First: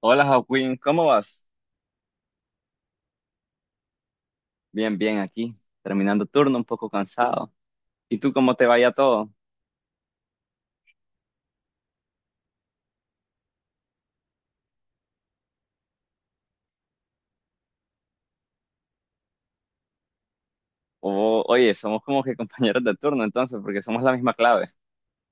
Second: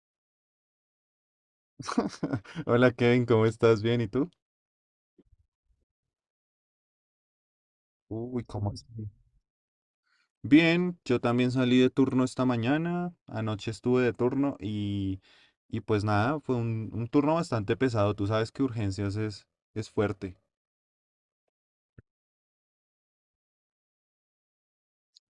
Hola Joaquín, ¿cómo vas? Hola Kevin, ¿cómo estás? ¿Bien? ¿Y tú? Bien, bien aquí, terminando turno, un poco cansado. ¿Y tú Uy, cómo te ¿cómo así? vaya todo? Bien, yo también salí de turno esta mañana, anoche estuve de turno y pues nada, fue un turno bastante pesado, tú sabes que es fuerte. Oye, somos como que compañeros de turno entonces, porque somos la misma clave.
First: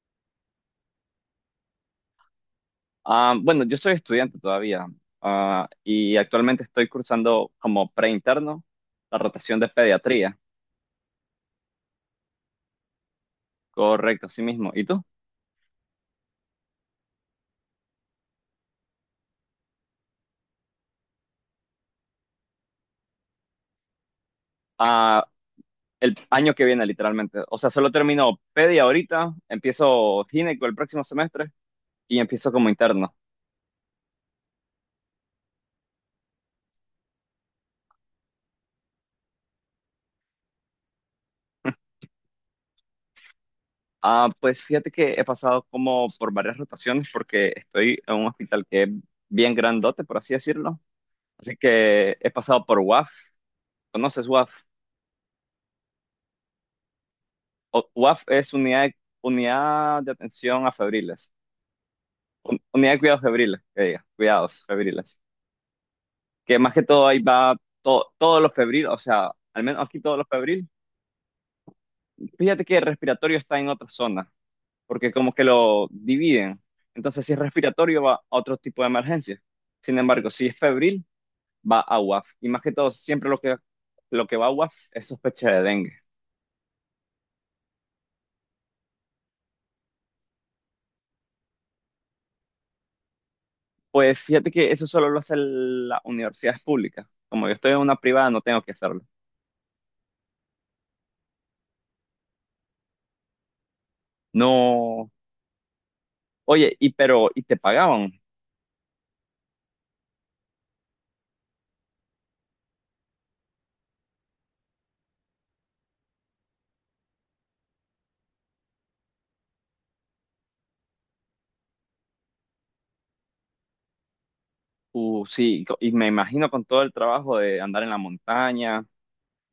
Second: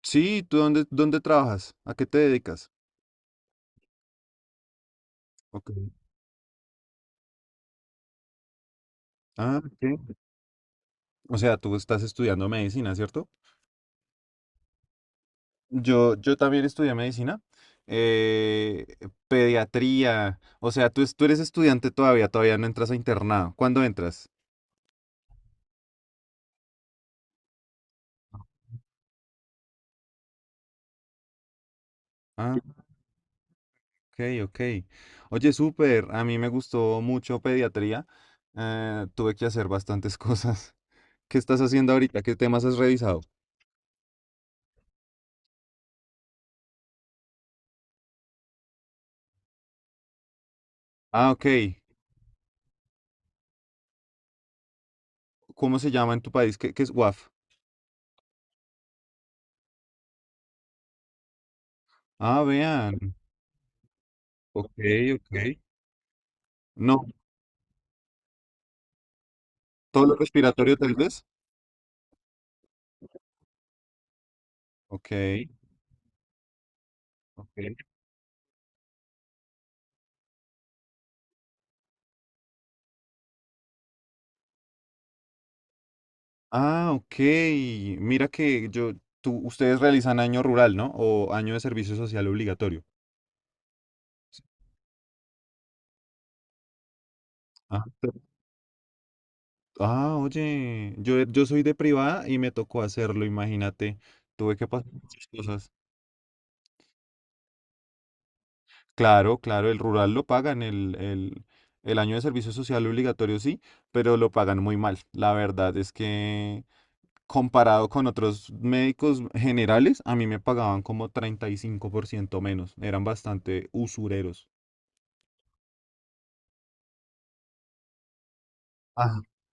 Sí, ¿tú dónde trabajas? ¿A qué te dedicas? Ah, bueno, yo soy estudiante todavía, Ok. y actualmente estoy cursando como preinterno la rotación Ah, de ok. pediatría. O sea, tú estás estudiando medicina, ¿cierto? Correcto, así mismo. ¿Y tú? Yo también estudié medicina, eh, pediatría, o sea, tú eres estudiante todavía, todavía no entras a internado. ¿Cuándo entras? Ah, el año que viene literalmente. O sea, solo termino pedia ahorita, empiezo gineco el próximo semestre y empiezo como Ah. interno. Ok, ok. Oye, súper, a mí me gustó mucho pediatría. Tuve que hacer bastantes cosas. ¿Qué estás haciendo ahorita? ¿Qué temas has revisado? Ah, pues fíjate que he pasado como por varias rotaciones porque estoy en un hospital que es bien grandote, por así decirlo. Ah, ok. Así que he pasado por UAF. ¿Conoces UAF? ¿Cómo se llama en tu país? ¿Qué es WAF? UAF es unidad de atención a febriles. Ah, Unidad de vean. cuidados febriles, que diga, cuidados Ok, febriles. ok. Que más que todo No, ahí va todos los febriles, o sea, al menos aquí todo lo todos los febriles. respiratorio tal vez. Fíjate que el respiratorio está en otra zona, Ok, porque como que lo dividen. Entonces, si es ok. respiratorio, va a otro tipo de emergencia. Sin embargo, si es febril, va a UAF. Y más que todo, siempre lo que va a UAF es sospecha de dengue. Ah, ok. Mira que ustedes realizan año rural, ¿no? O año de servicio social obligatorio. Pues fíjate que eso solo lo hace las universidades públicas. Como yo estoy en Ah, una privada, no tengo que hacerlo. ah, oye, yo soy de privada y me tocó hacerlo, imagínate. Tuve que pasar No. muchas cosas. Oye, y pero, ¿y te pagaban? Claro, claro, el rural lo pagan, el año de servicio social obligatorio sí, pero lo pagan muy mal. La verdad es que comparado con otros médicos generales, a mí me pagaban como 35% menos. Eran bastante usureros. Sí, y me imagino con todo el trabajo de andar en la montaña,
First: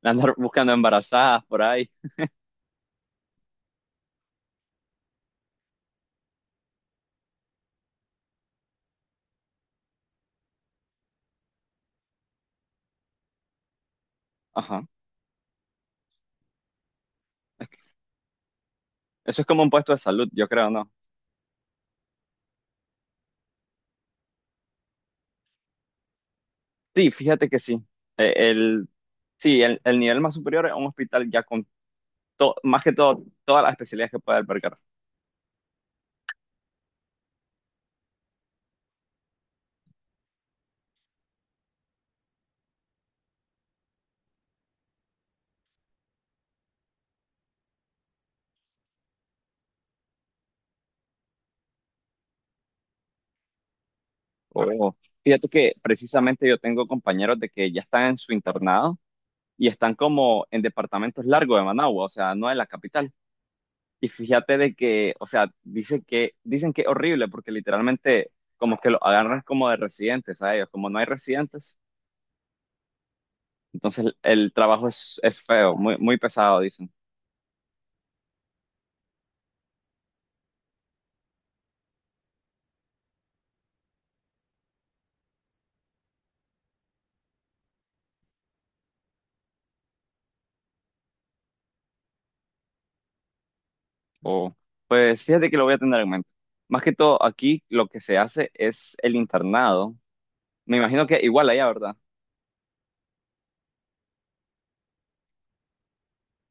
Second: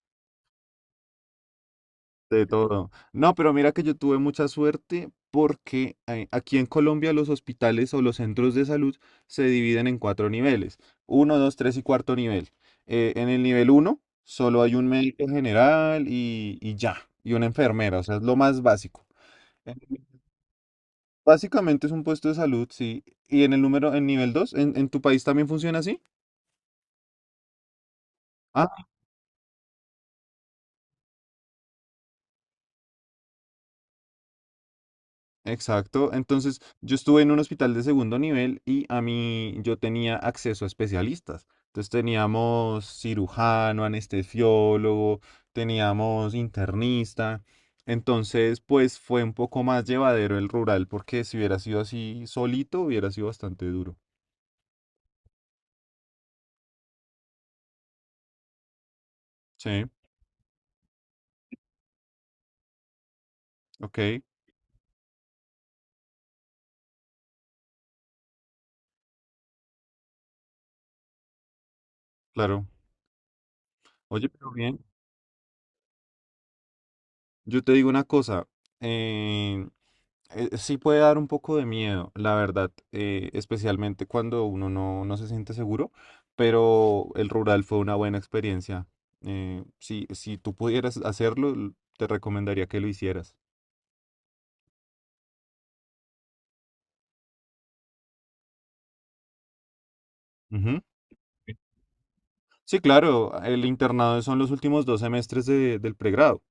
de andar buscando embarazadas por ahí. De todo. No, pero mira que yo tuve mucha suerte porque aquí en Colombia los hospitales o los centros de salud se dividen en cuatro niveles. Uno, dos, tres y cuarto nivel. En el nivel uno solo hay Ajá. un médico general y ya, y una enfermera, o sea, es lo más básico. Eso es como un Eh, puesto de salud, yo creo, ¿no? Básicamente es un puesto de salud, sí. Y en el número, en nivel dos, ¿en tu país también funciona así? Sí, fíjate que sí. Eh, Ah, El, Sí, el nivel más superior es un hospital ya con más que todo, todas las especialidades que puede albergar. exacto. Entonces, yo estuve en un hospital de segundo nivel y a mí yo tenía acceso a especialistas. Entonces teníamos cirujano, anestesiólogo, teníamos internista. Entonces, pues fue un poco más llevadero el rural, porque si hubiera sido así solito, hubiera sido bastante duro. O, Fíjate que precisamente yo tengo compañeros de que ya están en su internado y Sí, están como en departamentos largos de Managua, o sea, no en la capital. ok, Y fíjate de que, o sea, dice que, dicen que es horrible porque literalmente como que lo agarran como de residentes a ellos, como no hay residentes, claro. entonces Oye, el pero bien, trabajo es feo, muy, muy pesado. yo te digo una cosa. eh, sí puede dar un poco de miedo, la verdad, especialmente cuando uno no se siente seguro, pero el rural fue una buena experiencia. Si tú pudieras hacerlo, te recomendaría que lo hicieras. O, pues fíjate que lo voy a tener en mente. Más que todo, aquí lo que se hace es el internado. Me Ujú. imagino que igual allá, ¿verdad? Sí, claro, el internado son los últimos dos semestres del pregrado.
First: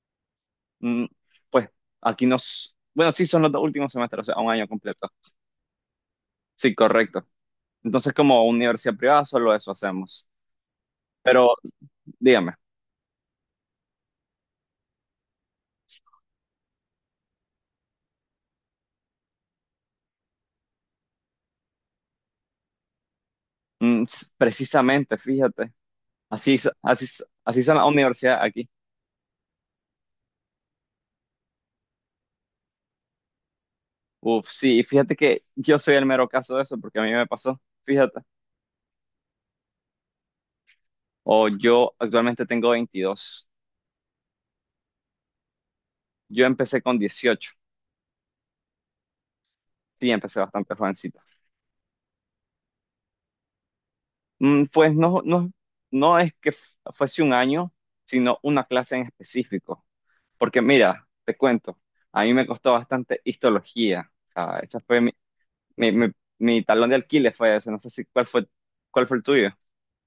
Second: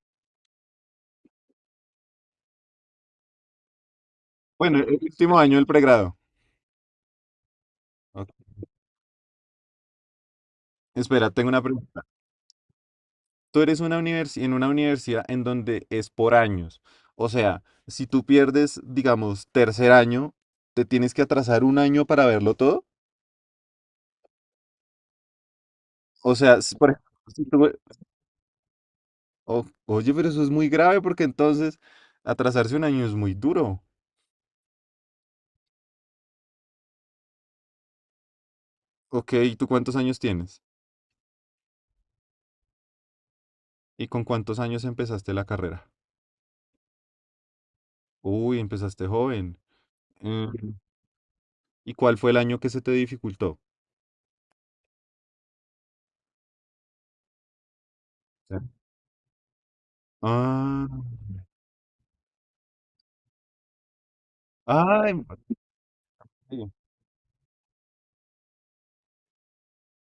Mm, pues aquí nos... Bueno, sí, son los dos últimos semestres, o sea, un año Bueno, el completo. último año del pregrado. Sí, correcto. Entonces, Ok. como universidad privada, solo eso hacemos. Espera, tengo Pero una pregunta. dígame, Tú eres una universi- en una universidad en donde es por años. O sea, si tú pierdes, digamos, tercer año, te tienes que atrasar un año para verlo todo. Precisamente, fíjate, O así, sea, si, por así, ejemplo, si así tú- son las universidades aquí. o- oye, pero eso es muy grave porque entonces atrasarse un año es muy duro. Uf, sí, y fíjate que yo soy el mero caso de eso, porque a mí me pasó, fíjate. Ok, ¿y tú cuántos años tienes? O Yo actualmente tengo 22. ¿Y con cuántos años empezaste la carrera? Yo empecé con 18. Uy, empezaste joven. Sí, empecé Mm, bastante jovencito. ¿y cuál fue el año que se te dificultó? Pues no, no, no es que fuese un año, sino Ya. una clase en específico. Porque Ah, mira, te cuento, a mí me costó bastante histología. O sea, esa fue mi, ah, mi, mi- mi talón de alquiler fue ese. No sé si cuál fue, cuál fue el tuyo.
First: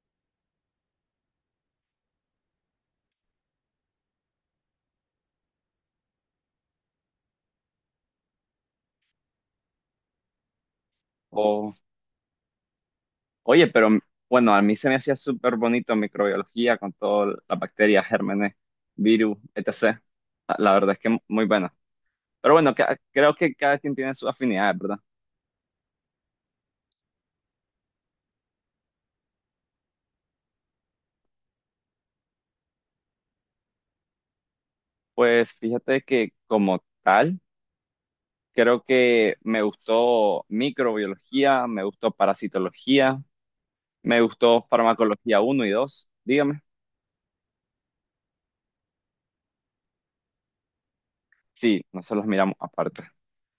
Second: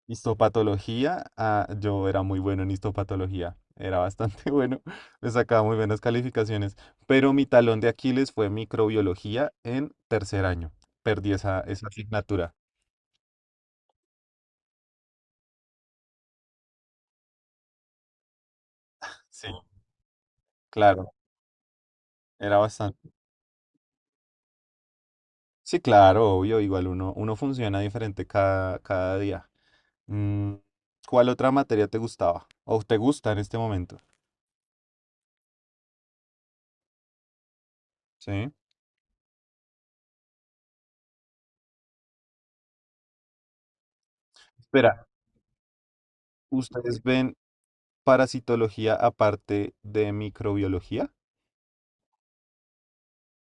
Histopatología, ah, yo era muy bueno en histopatología, era bastante bueno, me sacaba muy buenas calificaciones, pero mi talón de Aquiles fue microbiología en tercer año, perdí O, esa asignatura, Oye, pero bueno, a mí se me hacía súper bonito microbiología con todas las bacterias, gérmenes, virus, sí, etc. La verdad es claro, que muy buena. Pero era bueno, bastante, creo que cada quien tiene sus afinidades, ¿verdad? sí, claro, obvio, igual uno funciona diferente cada día. Mm, ¿cuál otra materia te gustaba o te gusta en este momento? Pues fíjate que como tal, Sí. creo que me gustó microbiología, me gustó parasitología, me gustó Espera, farmacología uno y 2. Dígame. ¿ustedes ven parasitología aparte de microbiología? Sí, nosotros las miramos aparte.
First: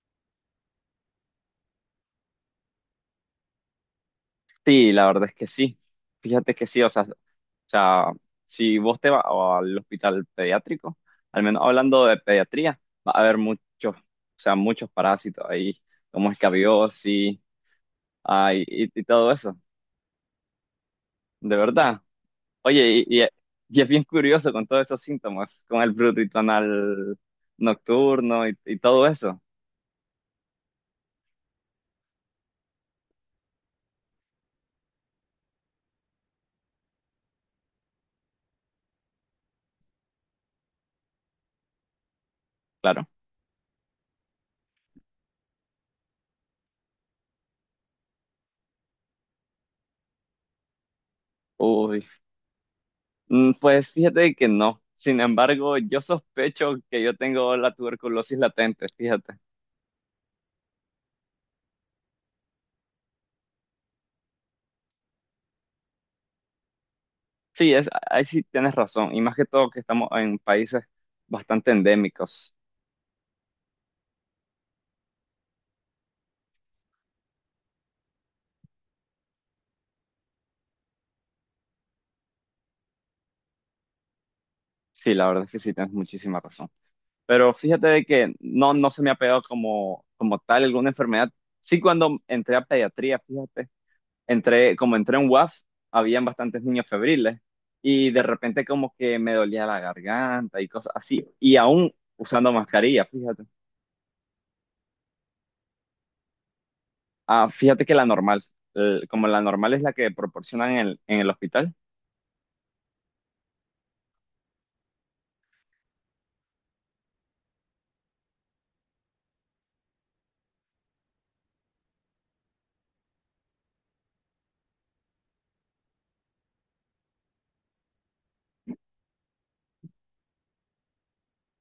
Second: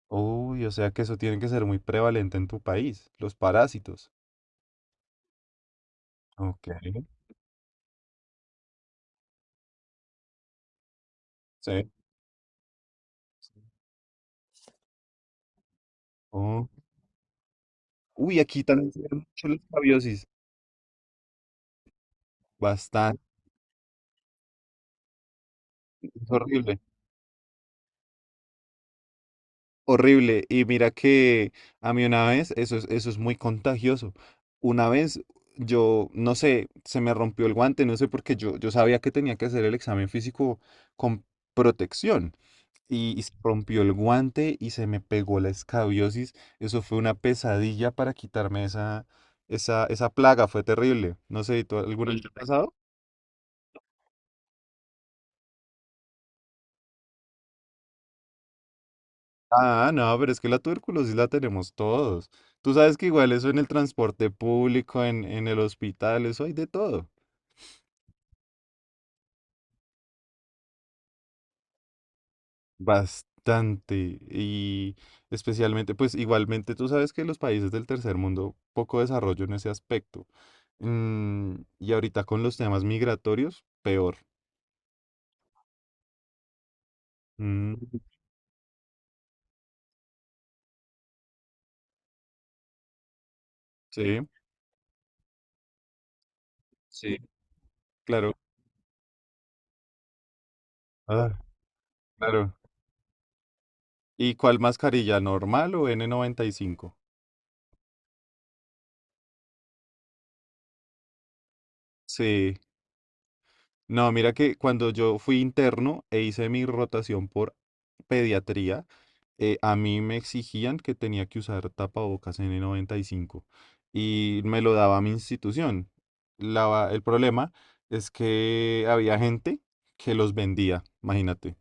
Uy, o sea que eso tiene que ser muy prevalente en tu país, los parásitos. Sí, la verdad es que sí. Fíjate que Ok, sí, o sea, sea, si vos te vas al hospital pediátrico, al menos sí. hablando de pediatría, va a haber muchos, o sea, muchos parásitos ahí, como Oh. escabiosis, Uy, ay, aquí y también se y ven todo mucho eso, los escabiosis. de verdad. Oye, Bastante, y es bien curioso con todos esos síntomas, con el es prurito horrible. anal nocturno y todo eso, Horrible. Y mira que a mí una vez, eso es muy contagioso. Una vez yo, no sé, se me rompió el guante, no sé por qué yo sabía que tenía que hacer el examen físico con protección. claro. Y se rompió el guante y se me pegó la escabiosis. Eso fue una pesadilla para quitarme esa plaga, fue terrible. No sé, ¿tú Uy, alguna vez te ha pasado? Pues fíjate que no. Sin embargo, yo sospecho que yo tengo la tuberculosis latente, fíjate. Ah, no, pero es que la tuberculosis la tenemos todos. Tú sabes que igual eso en el transporte público, en el hospital, eso hay de todo. Sí, es, ahí sí tienes razón, y más que todo que estamos en países bastante endémicos. Bastante. Y especialmente, pues igualmente tú sabes que los países del tercer mundo, poco desarrollo en ese aspecto. Mm, y ahorita con los temas migratorios, peor. Sí, la verdad es que sí tienes muchísima razón. Pero Mm, fíjate de que no, se me ha pegado como, como tal alguna enfermedad. Sí, cuando entré a pediatría, fíjate. sí, Entré, como entré en WAF, habían bastantes niños sí, febriles y de claro. repente como que me dolía la garganta y cosas así. Ah, Y aún usando claro. mascarilla, fíjate. ¿Y cuál mascarilla? ¿Normal o N95? Ah, fíjate que la normal, como la normal es la que proporcionan en el hospital. Sí. No, mira que cuando yo fui interno e hice mi rotación por pediatría, a mí me exigían que tenía que usar tapabocas n noventa y cinco y me lo daba mi institución. El problema es que había gente que los vendía, imagínate.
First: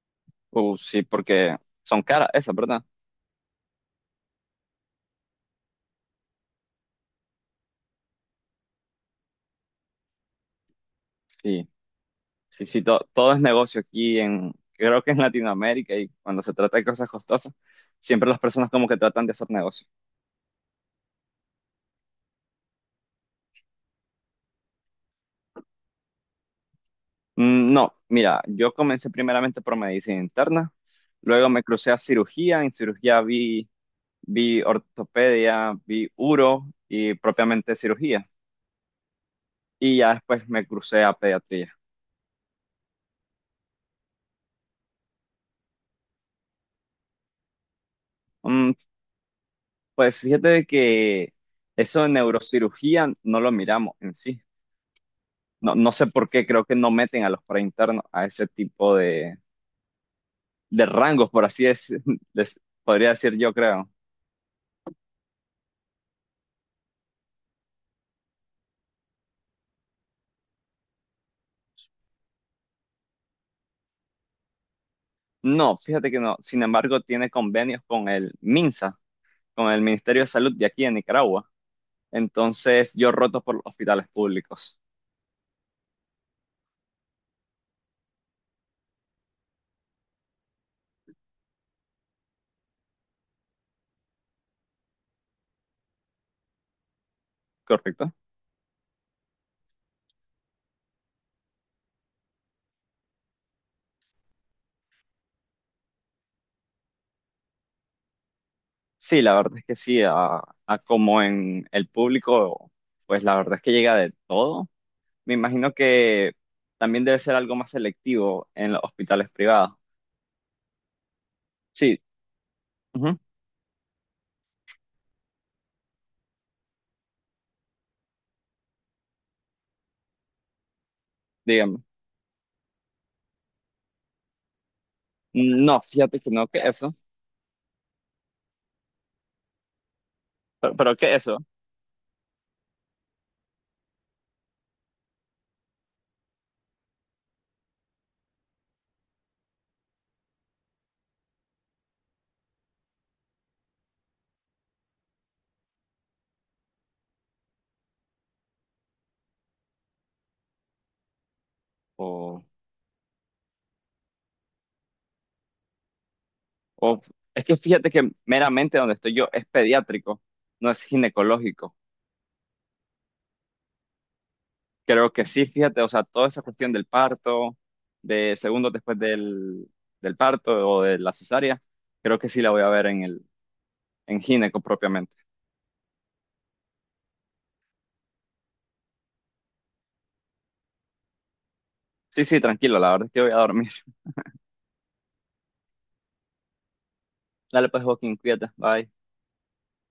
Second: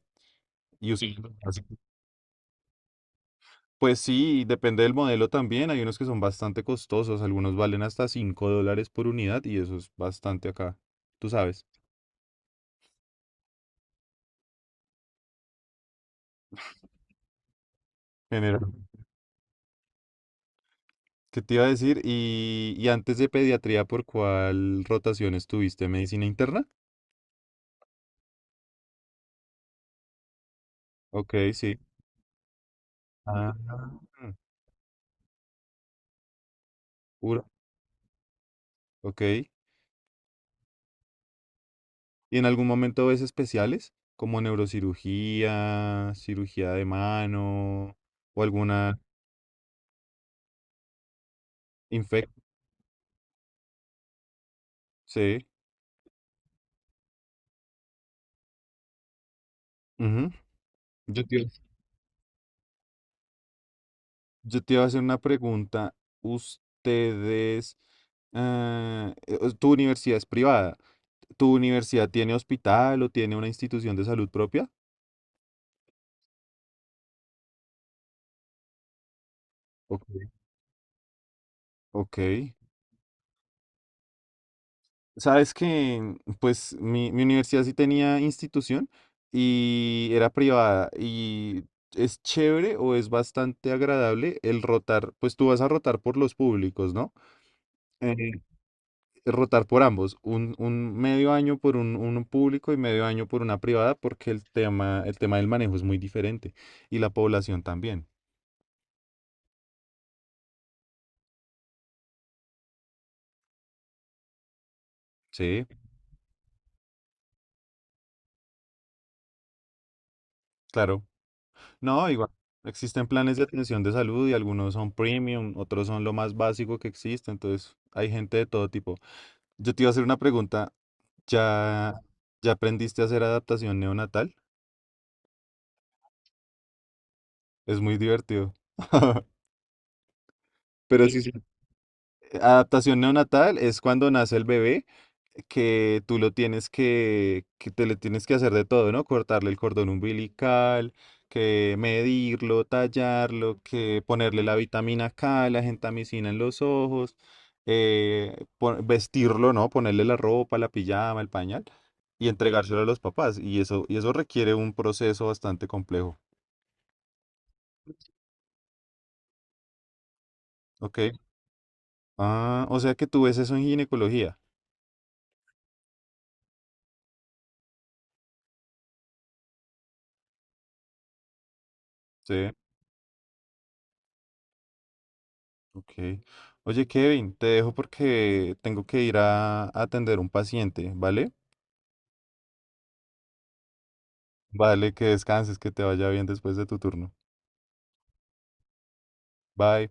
Y us- Sí, Y porque así- son caras esas, ¿verdad? pues sí, depende del modelo también. Hay unos que son bastante costosos, algunos valen hasta 5 dólares por unidad y eso es bastante acá, tú sabes. Sí, sí, sí, todo es negocio aquí en, creo que en Latinoamérica y cuando se trata de cosas costosas, siempre las personas como que tratan de hacer negocio. ¿Qué te iba a decir? Y antes de pediatría, ¿por cuál rotación estuviste? ¿Medicina interna? No, mira, yo comencé primeramente por medicina interna, Ok, luego me sí. crucé a cirugía, en cirugía Ah, mm, vi ortopedia, vi uro y uro. propiamente cirugía, Ok. y ya después me crucé a pediatría. ¿Y en algún momento ves especiales? Como neurocirugía, cirugía de mano o Mm, alguna pues fíjate de que eso de infección. neurocirugía no lo miramos en sí, Sí. no, no sé por qué, creo que no meten a los preinternos a ese tipo de, Ujú. de Yo rangos, te, por iba- así es, les podría decir yo creo. yo te iba a hacer una pregunta. ¿Ustedes, tu universidad es privada? ¿Tu universidad tiene hospital o tiene una institución de salud propia? No, fíjate que no, sin embargo tiene convenios con el MINSA, con el Ministerio de Salud de aquí en Nicaragua. Ok. Entonces yo roto por los hospitales públicos, Sabes que, pues, mi universidad sí tenía institución y era privada y es chévere o es bastante agradable el rotar, pues tú vas a rotar por los públicos, ¿no? ¿correcto? Eh, rotar por ambos, un medio año por un público y medio año por una privada porque el tema del manejo es muy diferente y la población también. Sí, la verdad es que sí, a como en el público, pues la verdad es que llega de todo. Me Sí, imagino que también debe ser algo más selectivo en los hospitales privados. claro. Sí, No, igual. Existen ujú, planes de atención de salud y algunos son premium, otros son lo más básico que existe, entonces hay gente de todo tipo. Yo te iba a hacer una pregunta, dígame. ¿ya, ¿ya aprendiste a hacer adaptación neonatal? No, fíjate que no, que eso, Es muy divertido. pero Pero que sí, sí. eso. Adaptación neonatal es cuando nace el bebé, que tú lo tienes que te le tienes que hacer de todo, ¿no? Cortarle el cordón umbilical, que medirlo, tallarlo, que ponerle la vitamina K, la gentamicina en los ojos, vestirlo, ¿no? Ponerle la ropa, la pijama, el pañal y O, entregárselo a los papás. Y eso requiere un proceso bastante complejo, o- es que fíjate que meramente donde estoy yo es pediátrico, no es ¿ok? ginecológico. Ah, o sea que tú ves eso en ginecología, Creo que sí, fíjate, o sea, toda esa cuestión del parto, de segundos después del parto o de la cesárea, creo que sí la ¿sí? voy a ver en el en gineco propiamente. Ok. Oye, Kevin, te dejo porque tengo que ir a atender un paciente, ¿vale? Sí, sí, tranquilo, la verdad es que voy a dormir. Vale, que descanses, que te vaya bien después de tu turno. Dale pues, Joaquín, cuídate, bye. Bye.